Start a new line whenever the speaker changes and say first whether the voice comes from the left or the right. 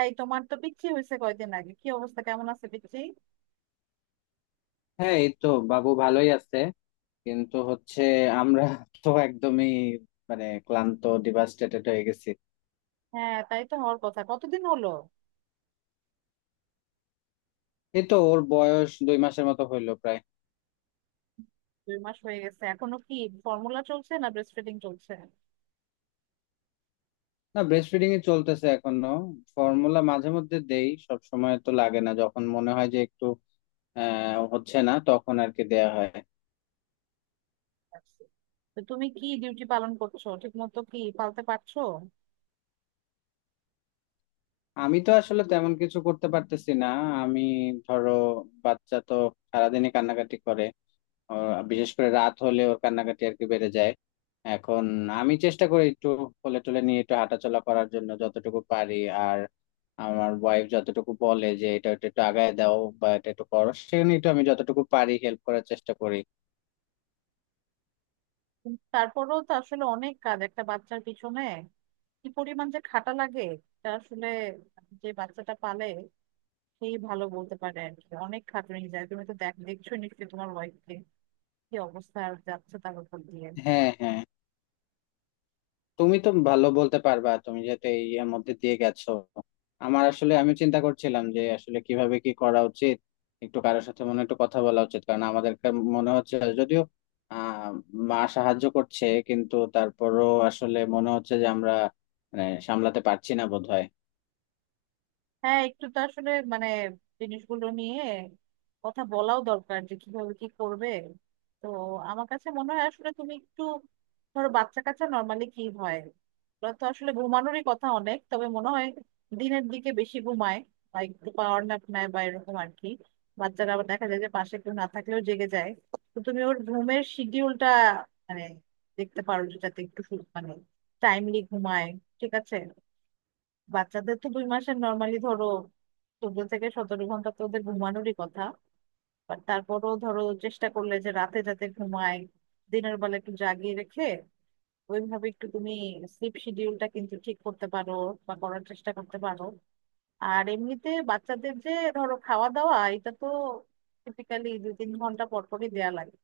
right: এই, তোমার তো পিচ্ছি হয়েছে কয়দিন আগে। কি অবস্থা, কেমন আছে পিচ্ছি?
left: হ্যাঁ, এই তো বাবু ভালোই আছে। কিন্তু হচ্ছে আমরা তো একদমই মানে ক্লান্ত, ডিভাস্টেটেড হয়ে গেছি।
right: হ্যাঁ, তাই তো হওয়ার কথা। কতদিন হলো?
left: এই তো ওর বয়স 2 মাসের মতো হইলো প্রায়।
right: দুই মাস হয়ে গেছে? এখনো কি ফর্মুলা চলছে না ব্রেস্ট ফিডিং চলছে?
left: না, ব্রেস্ট ফিডিং এ চলতেছে এখনো। ফর্মুলা মাঝে মধ্যে দেই, সব সময় তো লাগে না। যখন মনে হয় যে একটু হচ্ছে না, তখন আর কি দেয়া হয়।
right: আচ্ছা। তো তুমি কি ডিউটি পালন করছো ঠিক মতো? কি পালতে পারছো?
left: আমি তো আসলে তেমন কিছু করতে পারতেছি না। আমি ধরো বাচ্চা তো সারাদিনই কান্নাকাটি করে। ওর বিশেষ করে রাত হলে ওর কান্নাকাটি আর কি বেড়ে যায় এখন। আমি চেষ্টা করি একটু কোলে টোলে নিয়ে একটু হাঁটাচলা করার জন্য যতটুকু পারি। আর আমার ওয়াইফ যতটুকু বলে যে এটা একটু একটু আগায় দাও বা এটা একটু করো, সেখানে একটু আমি যতটুকু পারি হেল্প করার চেষ্টা করি।
right: কিন্তু তারপরেও তো আসলে অনেক কাজ একটা বাচ্চার পিছনে। কি পরিমাণ যে খাটা লাগে তা আসলে যে বাচ্চাটা পালে সেই ভালো বলতে পারে আর কি। অনেক খাটুনি যায়, তুমি তো দেখছো নিশ্চয়ই তোমার ওয়াইফকে, কি অবস্থা আর যাচ্ছে তার উপর দিয়ে।
left: হ্যাঁ, হ্যাঁ, তুমি তো ভালো বলতে পারবা, তুমি যেহেতু এই এর মধ্যে দিয়ে গেছো। আমার আসলে আমি চিন্তা করছিলাম যে আসলে কিভাবে কি করা উচিত, একটু কারোর সাথে মনে হয় একটু কথা বলা উচিত, কারণ আমাদেরকে মনে হচ্ছে, যদিও আহ মা সাহায্য করছে, কিন্তু তারপরও আসলে মনে হচ্ছে যে আমরা মানে সামলাতে পারছি না বোধহয়।
right: হ্যাঁ, একটু তো আসলে জিনিসগুলো নিয়ে কথা বলাও দরকার যে কিভাবে কি করবে। তো আমার কাছে মনে হয় আসলে তুমি একটু, ধরো বাচ্চা কাচ্চা নর্মালি কি হয়, ওরা তো আসলে ঘুমানোরই কথা অনেক, তবে মনে হয় দিনের দিকে বেশি ঘুমায় বা একটু পাওয়ার ন্যাপ নেয় বা এরকম আর কি। বাচ্চারা আবার দেখা যায় যে পাশে কেউ না থাকলেও জেগে যায়। তো তুমি ওর ঘুমের শিডিউলটা মানে দেখতে পারো, যেটাতে একটু সু- মানে টাইমলি ঘুমায়, ঠিক আছে। বাচ্চাদের তো দুই মাসের নর্মালি ধরো 14 থেকে 17 ঘন্টা তো ওদের ঘুমানোরই কথা। বাট তারপরেও ধরো চেষ্টা করলে যে রাতে যাতে ঘুমায়, দিনের বেলা একটু জাগিয়ে রেখে ওইভাবে একটু তুমি স্লিপ শিডিউলটা কিন্তু ঠিক করতে পারো বা করার চেষ্টা করতে পারো। আর এমনিতে বাচ্চাদের যে ধরো খাওয়া দাওয়া, এটা তো টিপিক্যালি 2-3 ঘন্টা পর পরই দেয়া লাগে।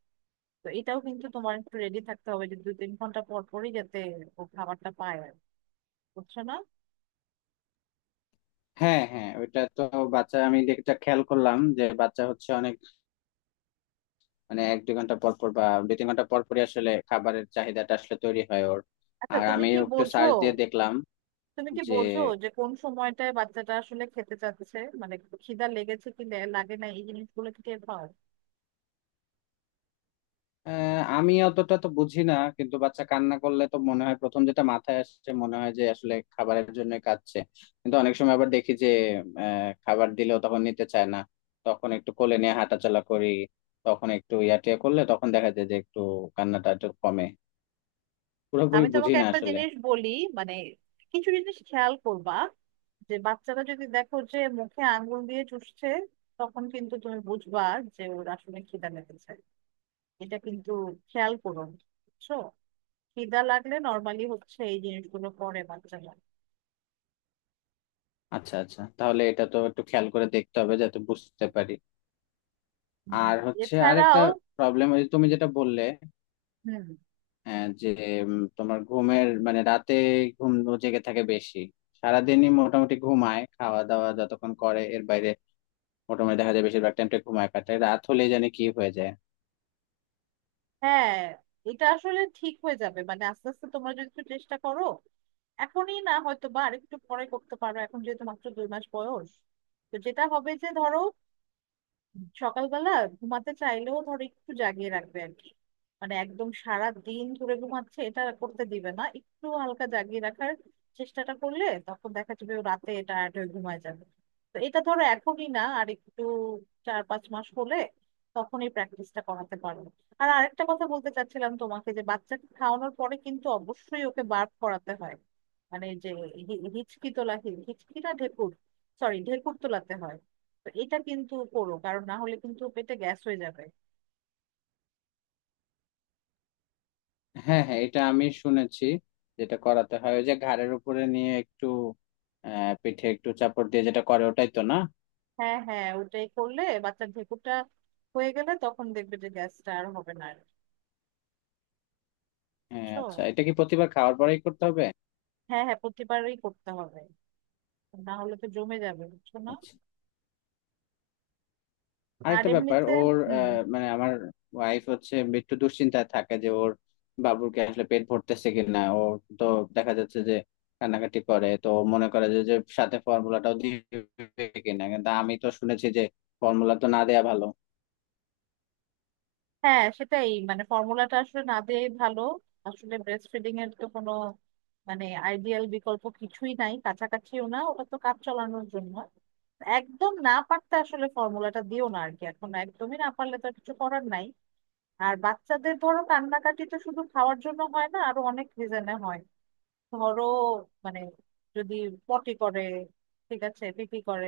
right: তো এটাও কিন্তু তোমার একটু রেডি থাকতে হবে যে 2-3 ঘন্টা পর পরই যাতে ও খাবারটা পায় আর কি। বুঝছো না?
left: হ্যাঁ, হ্যাঁ, ওইটা তো বাচ্চা আমি যেটা খেয়াল করলাম যে বাচ্চা হচ্ছে অনেক মানে 1 2 ঘন্টা পর পর বা 2 3 ঘন্টা পর পরই আসলে খাবারের চাহিদাটা আসলে তৈরি হয় ওর।
right: আচ্ছা,
left: আর
right: তুমি
left: আমি
right: কি
left: একটু
right: বোঝো,
left: সার্চ দিয়ে দেখলাম
right: তুমি কি
left: যে
right: বোঝো যে কোন সময়টায় বাচ্চাটা আসলে খেতে চাচ্ছে, খিদা লেগেছে কি লাগে না, এই জিনিসগুলো কি টের পাও?
left: আমি অতটা তো বুঝি না, কিন্তু বাচ্চা কান্না করলে তো মনে হয় প্রথম যেটা মাথায় আসছে মনে হয় যে আসলে খাবারের জন্য কাঁদছে। কিন্তু অনেক সময় আবার দেখি যে খাবার দিলেও তখন নিতে চায় না। তখন একটু কোলে নিয়ে হাঁটাচলা করি, তখন একটু ইয়াটিয়া করলে তখন দেখা যায় যে একটু কান্নাটা একটু কমে। পুরোপুরি
right: আমি
left: বুঝি
right: তোমাকে
left: না
right: একটা
left: আসলে।
right: জিনিস বলি, মানে কিছু জিনিস খেয়াল করবা যে বাচ্চারা যদি দেখো যে মুখে আঙ্গুল দিয়ে চুষছে, তখন কিন্তু তুমি বুঝবা যে ওর আসলে খিদা লেগেছে। এটা কিন্তু খেয়াল করো, বুঝছো? খিদা লাগলে নর্মালি হচ্ছে এই জিনিসগুলো করে বাচ্চারা।
left: আচ্ছা, আচ্ছা, তাহলে এটা তো একটু খেয়াল করে দেখতে হবে যাতে বুঝতে পারি।
right: হুম।
left: আর হচ্ছে আরেকটা
right: এছাড়াও
left: প্রবলেম তুমি যেটা বললে,
right: হুম।
left: হ্যাঁ, যে তোমার ঘুমের মানে রাতে ঘুম ও জেগে থাকে বেশি। সারাদিনই মোটামুটি ঘুমায়, খাওয়া দাওয়া যতক্ষণ করে এর বাইরে মোটামুটি দেখা যায় বেশিরভাগ টাইমটা ঘুমায় কাটায়। রাত হলে জানি কি হয়ে যায়।
right: হ্যাঁ, এটা আসলে ঠিক হয়ে যাবে, মানে আস্তে আস্তে তোমরা যদি একটু চেষ্টা করো। এখনই না হয়তো, বা আরেকটু পরে করতে পারো এখন যেহেতু মাত্র 2 মাস বয়স। তো যেটা হবে যে ধরো সকালবেলা ঘুমাতে চাইলেও ধর একটু জাগিয়ে রাখবে আর কি। মানে একদম সারা দিন ধরে ঘুমাচ্ছে, এটা করতে দিবে না। একটু হালকা জাগিয়ে রাখার চেষ্টাটা করলে তখন দেখা যাবে ও রাতে টায়ার্ড হয়ে ঘুমায় যাবে। তো এটা ধরো এখনই না, আর একটু 4-5 মাস হলে তখনই প্র্যাকটিসটা করাতে পারবো। আর আরেকটা কথা বলতে চাচ্ছিলাম তোমাকে, যে বাচ্চাকে খাওয়ানোর পরে কিন্তু অবশ্যই ওকে বার্প করাতে হয়। মানে যে হি- হিচকি তোলা হি- হিচকি না, ঢেকুর। সরি, ঢেকুর তোলাতে হয়। তো এটা কিন্তু করো, কারণ না হলে কিন্তু পেটে গ্যাস হয়ে যাবে।
left: হ্যাঁ, হ্যাঁ, এটা আমি শুনেছি, যেটা করাতে হয় ওই যে ঘাড়ের উপরে নিয়ে একটু পিঠে একটু চাপড় দিয়ে যেটা করে ওটাই তো না?
right: হ্যাঁ হ্যাঁ, ওটাই করলে বাচ্চার ঢেকুরটা হয়ে গেলে তখন দেখবে যে গ্যাসটা আর হবে না আর।
left: হ্যাঁ,
right: বুঝছো?
left: আচ্ছা, এটা কি প্রতিবার খাওয়ার পরেই করতে হবে?
right: হ্যাঁ হ্যাঁ, প্রতিবারই করতে হবে, না হলে তো জমে যাবে, বুঝছো না?
left: আচ্ছা,
right: আর
left: আরেকটা ব্যাপার
right: এমনিতে
left: ওর
right: হুম।
left: মানে আমার ওয়াইফ হচ্ছে একটু দুশ্চিন্তায় থাকে যে ওর বাবুকে আসলে পেট ভরতেছে কিনা। ও তো দেখা যাচ্ছে যে কান্নাকাটি করে, তো ও মনে করে যে যে সাথে ফর্মুলাটাও দিবে কিনা, কিন্তু আমি তো শুনেছি যে ফর্মুলা তো না দেয়া ভালো।
right: হ্যাঁ সেটাই, মানে ফর্মুলাটা আসলে না দেয়াই ভালো। আসলে ব্রেস্ট ফিডিং এর তো কোনো মানে আইডিয়াল বিকল্প কিছুই নাই, কাছাকাছিও না। ওটা তো কাজ চালানোর জন্য, একদম না পারতে আসলে ফর্মুলাটা দিও না আর কি। এখন একদমই না পারলে তো আর কিছু করার নাই। আর বাচ্চাদের ধরো কান্নাকাটি তো শুধু খাওয়ার জন্য হয় না, আরো অনেক রিজনে হয়। ধরো মানে যদি পটি করে, ঠিক আছে, পিপি করে,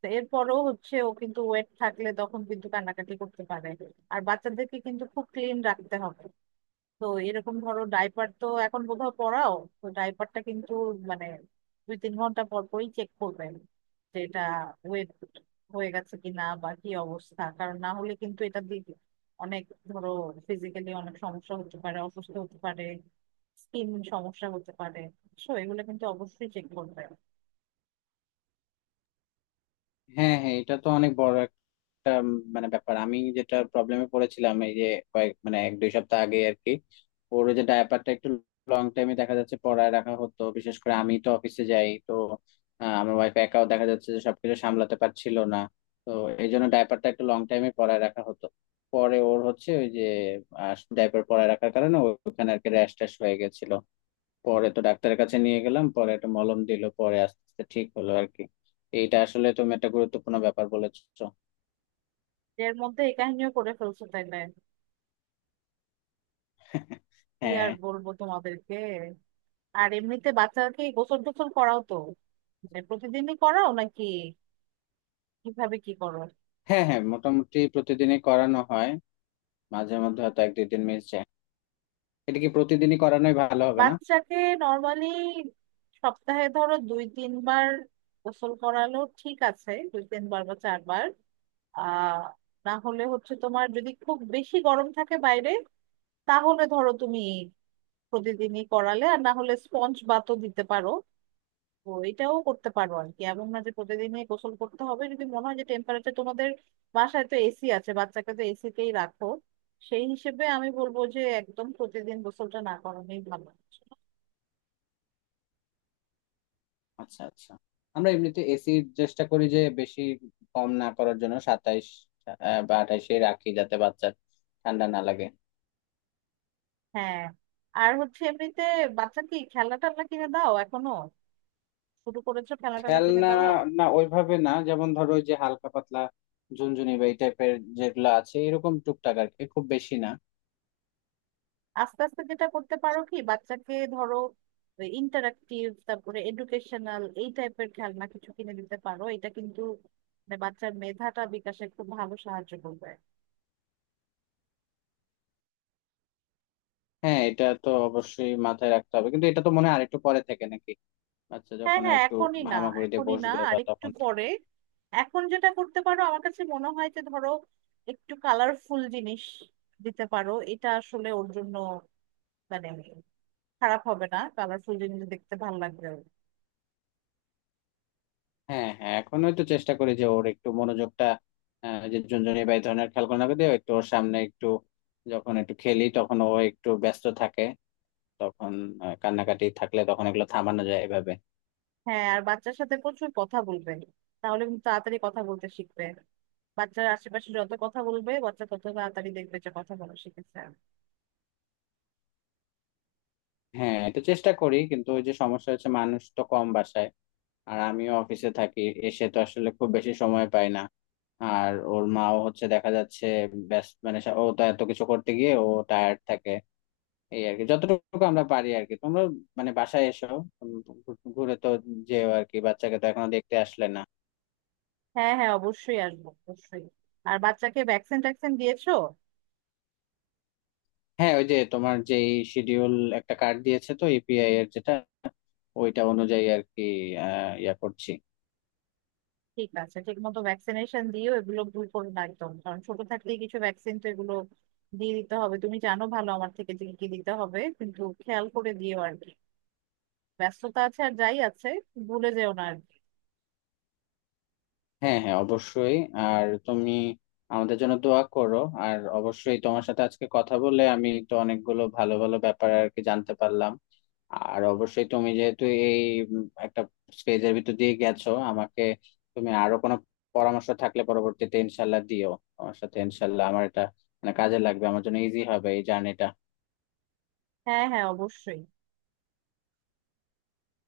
right: তো এরপরও হচ্ছে ও কিন্তু ওয়েট থাকলে তখন কিন্তু কান্নাকাটি করতে পারে। আর বাচ্চাদেরকে কিন্তু খুব ক্লিন রাখতে হবে। তো এরকম ধরো ডাইপার তো এখন কোথাও পড়াও, তো ডাইপারটা কিন্তু মানে 2-3 ঘন্টা পর পরই চেক করবেন যে এটা ওয়েট হয়ে গেছে কিনা বা কি অবস্থা। কারণ না হলে কিন্তু এটা দিয়ে অনেক, ধরো, ফিজিক্যালি অনেক সমস্যা হতে পারে, অসুস্থ হতে পারে, স্কিন সমস্যা হতে পারে। সো এগুলো কিন্তু অবশ্যই চেক করবে।
left: হ্যাঁ, হ্যাঁ, এটা তো অনেক বড় একটা মানে ব্যাপার। আমি যেটা প্রবলেমে পড়েছিলাম এই যে কয়েক মানে 1 2 সপ্তাহ আগে আর কি, ওর ওই যে ডায়াপারটা একটু লং টাইমে দেখা যাচ্ছে পড়ায় রাখা হতো, বিশেষ করে আমি তো অফিসে যাই, তো আমার ওয়াইফ একাও দেখা যাচ্ছে যে সবকিছু সামলাতে পারছিল না। তো এই জন্য ডায়াপারটা একটু লং টাইমে পড়ায় রাখা হতো। পরে ওর হচ্ছে ওই যে ডায়াপার পরায় রাখার কারণে ওখানে আর কি র্যাশ ট্যাশ হয়ে গেছিল। পরে তো ডাক্তারের কাছে নিয়ে গেলাম, পরে একটা মলম দিল, পরে আস্তে আস্তে ঠিক হলো আর কি। এইটা আসলে তুমি একটা গুরুত্বপূর্ণ ব্যাপার বলেছো।
right: এর মধ্যে এই কাহিনীও করে ফেলছো তাইলে? কি আর
left: হ্যাঁ।
right: বলবো তোমাদেরকে। আর এমনিতে বাচ্চাকে গোসল টোসল করাও তো? মানে প্রতিদিনই করাও নাকি, কিভাবে কি করো?
left: হ্যাঁ, হ্যাঁ, মোটামুটি প্রতিদিনই করানো হয়। মাঝে মধ্যে হয়তো 1 2 দিন মিস যায়। এটা কি প্রতিদিনই করানোই ভালো হবে না?
right: বাচ্চাকে নর্মালি সপ্তাহে ধরো 2-3 বার গোসল করালো ঠিক আছে, 2-3 বার বা চারবার। আহ না হলে হচ্ছে তোমার যদি খুব বেশি গরম থাকে বাইরে, তাহলে ধরো তুমি প্রতিদিনই করালে, আর না হলে স্পঞ্জ বাতও দিতে পারো। তো এটাও করতে পারো আর কি, এমন না যে প্রতিদিনই গোসল করতে হবে। যদি মনে হয় যে টেম্পারেচার তোমাদের, বাসায় তো এসি আছে, বাচ্চাকে তো এসিতেই রাখো, সেই হিসেবে আমি বলবো যে একদম প্রতিদিন গোসলটা না করানোই ভালো।
left: আচ্ছা, আচ্ছা, আমরা এমনিতে এসি চেষ্টা করি যে বেশি কম না করার জন্য 27 বা 28এ রাখি, যাতে বাচ্চার ঠান্ডা না লাগে।
right: হ্যাঁ। আর হচ্ছে এমনিতে বাচ্চা কি খেলনা টেলনা কিনে দাও এখনো? শুরু করেছো খেলনা টেলনা কিনে
left: খেলনা,
right: দেওয়া?
left: না ওইভাবে না, যেমন ধরো ওই যে হালকা পাতলা ঝুনঝুনি বা এই টাইপের যেগুলো আছে, এরকম টুকটাক আর কি, খুব বেশি না।
right: আস্তে আস্তে যেটা করতে পারো কি, বাচ্চাকে ধরো ইন্টারাক্টিভ, তারপরে এডুকেশনাল এই টাইপের খেলনা কিছু কিনে দিতে পারো। এটা কিন্তু মানে বাচ্চার মেধাটা বিকাশে খুব ভালো সাহায্য করবে।
left: হ্যাঁ, এটা তো অবশ্যই মাথায় রাখতে হবে, কিন্তু এটা তো মনে হয় আরেকটু পরে থেকে নাকি? আচ্ছা,
right: হ্যাঁ
left: যখন আর
right: হ্যাঁ,
left: একটু
right: এখনই না।
left: হামাগুড়ি দিয়ে
right: এখনই না,
left: বসবে
right: আর
left: বা
right: একটু
left: তখন থেকে।
right: পরে। এখন যেটা করতে পারো, আমার কাছে মনে হয় যে ধরো একটু কালারফুল জিনিস দিতে পারো। এটা আসলে ওর জন্য মানে খারাপ হবে না, কালারফুল জিনিস দেখতে ভালো লাগবে ওর।
left: হ্যাঁ, হ্যাঁ, এখন হয়তো চেষ্টা করি যে ওর একটু মনোযোগটা যে ঝুনঝুনি বা এই ধরনের খেলনা দিয়ে একটু ওর সামনে একটু যখন একটু খেলি, তখন ও একটু ব্যস্ত থাকে। তখন কান্নাকাটি থাকলে তখন এগুলো থামানো যায় এভাবে।
right: হ্যাঁ, আর বাচ্চার সাথে প্রচুর কথা বলবে, তাহলে কিন্তু তাড়াতাড়ি কথা বলতে শিখবে। বাচ্চার আশেপাশে যত কথা বলবে বাচ্চা তত তাড়াতাড়ি দেখবে যে কথা বলা শিখেছে।
left: হ্যাঁ, এটা চেষ্টা করি, কিন্তু ওই যে সমস্যা হচ্ছে মানুষ তো কম বাসায়, আর আমিও অফিসে থাকি, এসে তো আসলে খুব বেশি সময় পাই না। আর ওর মাও হচ্ছে দেখা যাচ্ছে ব্যস্ত, মানে ও তো এত কিছু করতে গিয়ে ও টায়ার্ড থাকে। এই আর কি যতটুকু আমরা পারি আর কি। তোমরা মানে বাসায় এসো, উম, ঘুরে তো যেও আর কি, বাচ্চাকে তো এখনো দেখতে আসলে না।
right: হ্যাঁ হ্যাঁ, অবশ্যই আসবো, অবশ্যই। আর বাচ্চাকে ভ্যাকসিন ট্যাকসিন দিয়েছো?
left: হ্যাঁ, ওই যে তোমার যে শিডিউল একটা কার্ড দিয়েছে তো EPI এর, যেটা ওইটা অনুযায়ী আর কি ইয়া করছি।
right: ঠিক আছে, ঠিক মতো ভ্যাকসিনেশন দিও, এগুলো ভুল করো না একদম। কারণ ছোট থাকতেই কিছু ভ্যাকসিন তো এগুলো দিয়ে দিতে হবে। তুমি জানো ভালো আমার থেকে যে কি কি দিতে হবে, কিন্তু খেয়াল করে দিও আর কি। ব্যস্ততা আছে আর যাই আছে, ভুলে যেও না আর কি।
left: হ্যাঁ, হ্যাঁ, অবশ্যই। আর তুমি আমাদের জন্য দোয়া করো। আর অবশ্যই তোমার সাথে আজকে কথা বলে আমি তো অনেকগুলো ভালো ভালো ব্যাপার আর কি জানতে পারলাম। আর অবশ্যই তুমি যেহেতু এই একটা স্টেজের ভিতর দিয়ে গেছো আমাকে, তুমি আরো কোনো পরামর্শ থাকলে পরবর্তীতে ইনশাল্লাহ দিও আমার সাথে। ইনশাল্লাহ আমার এটা মানে কাজে লাগবে, আমার জন্য ইজি হবে এই জার্নিটা।
right: হ্যাঁ হ্যাঁ, অবশ্যই।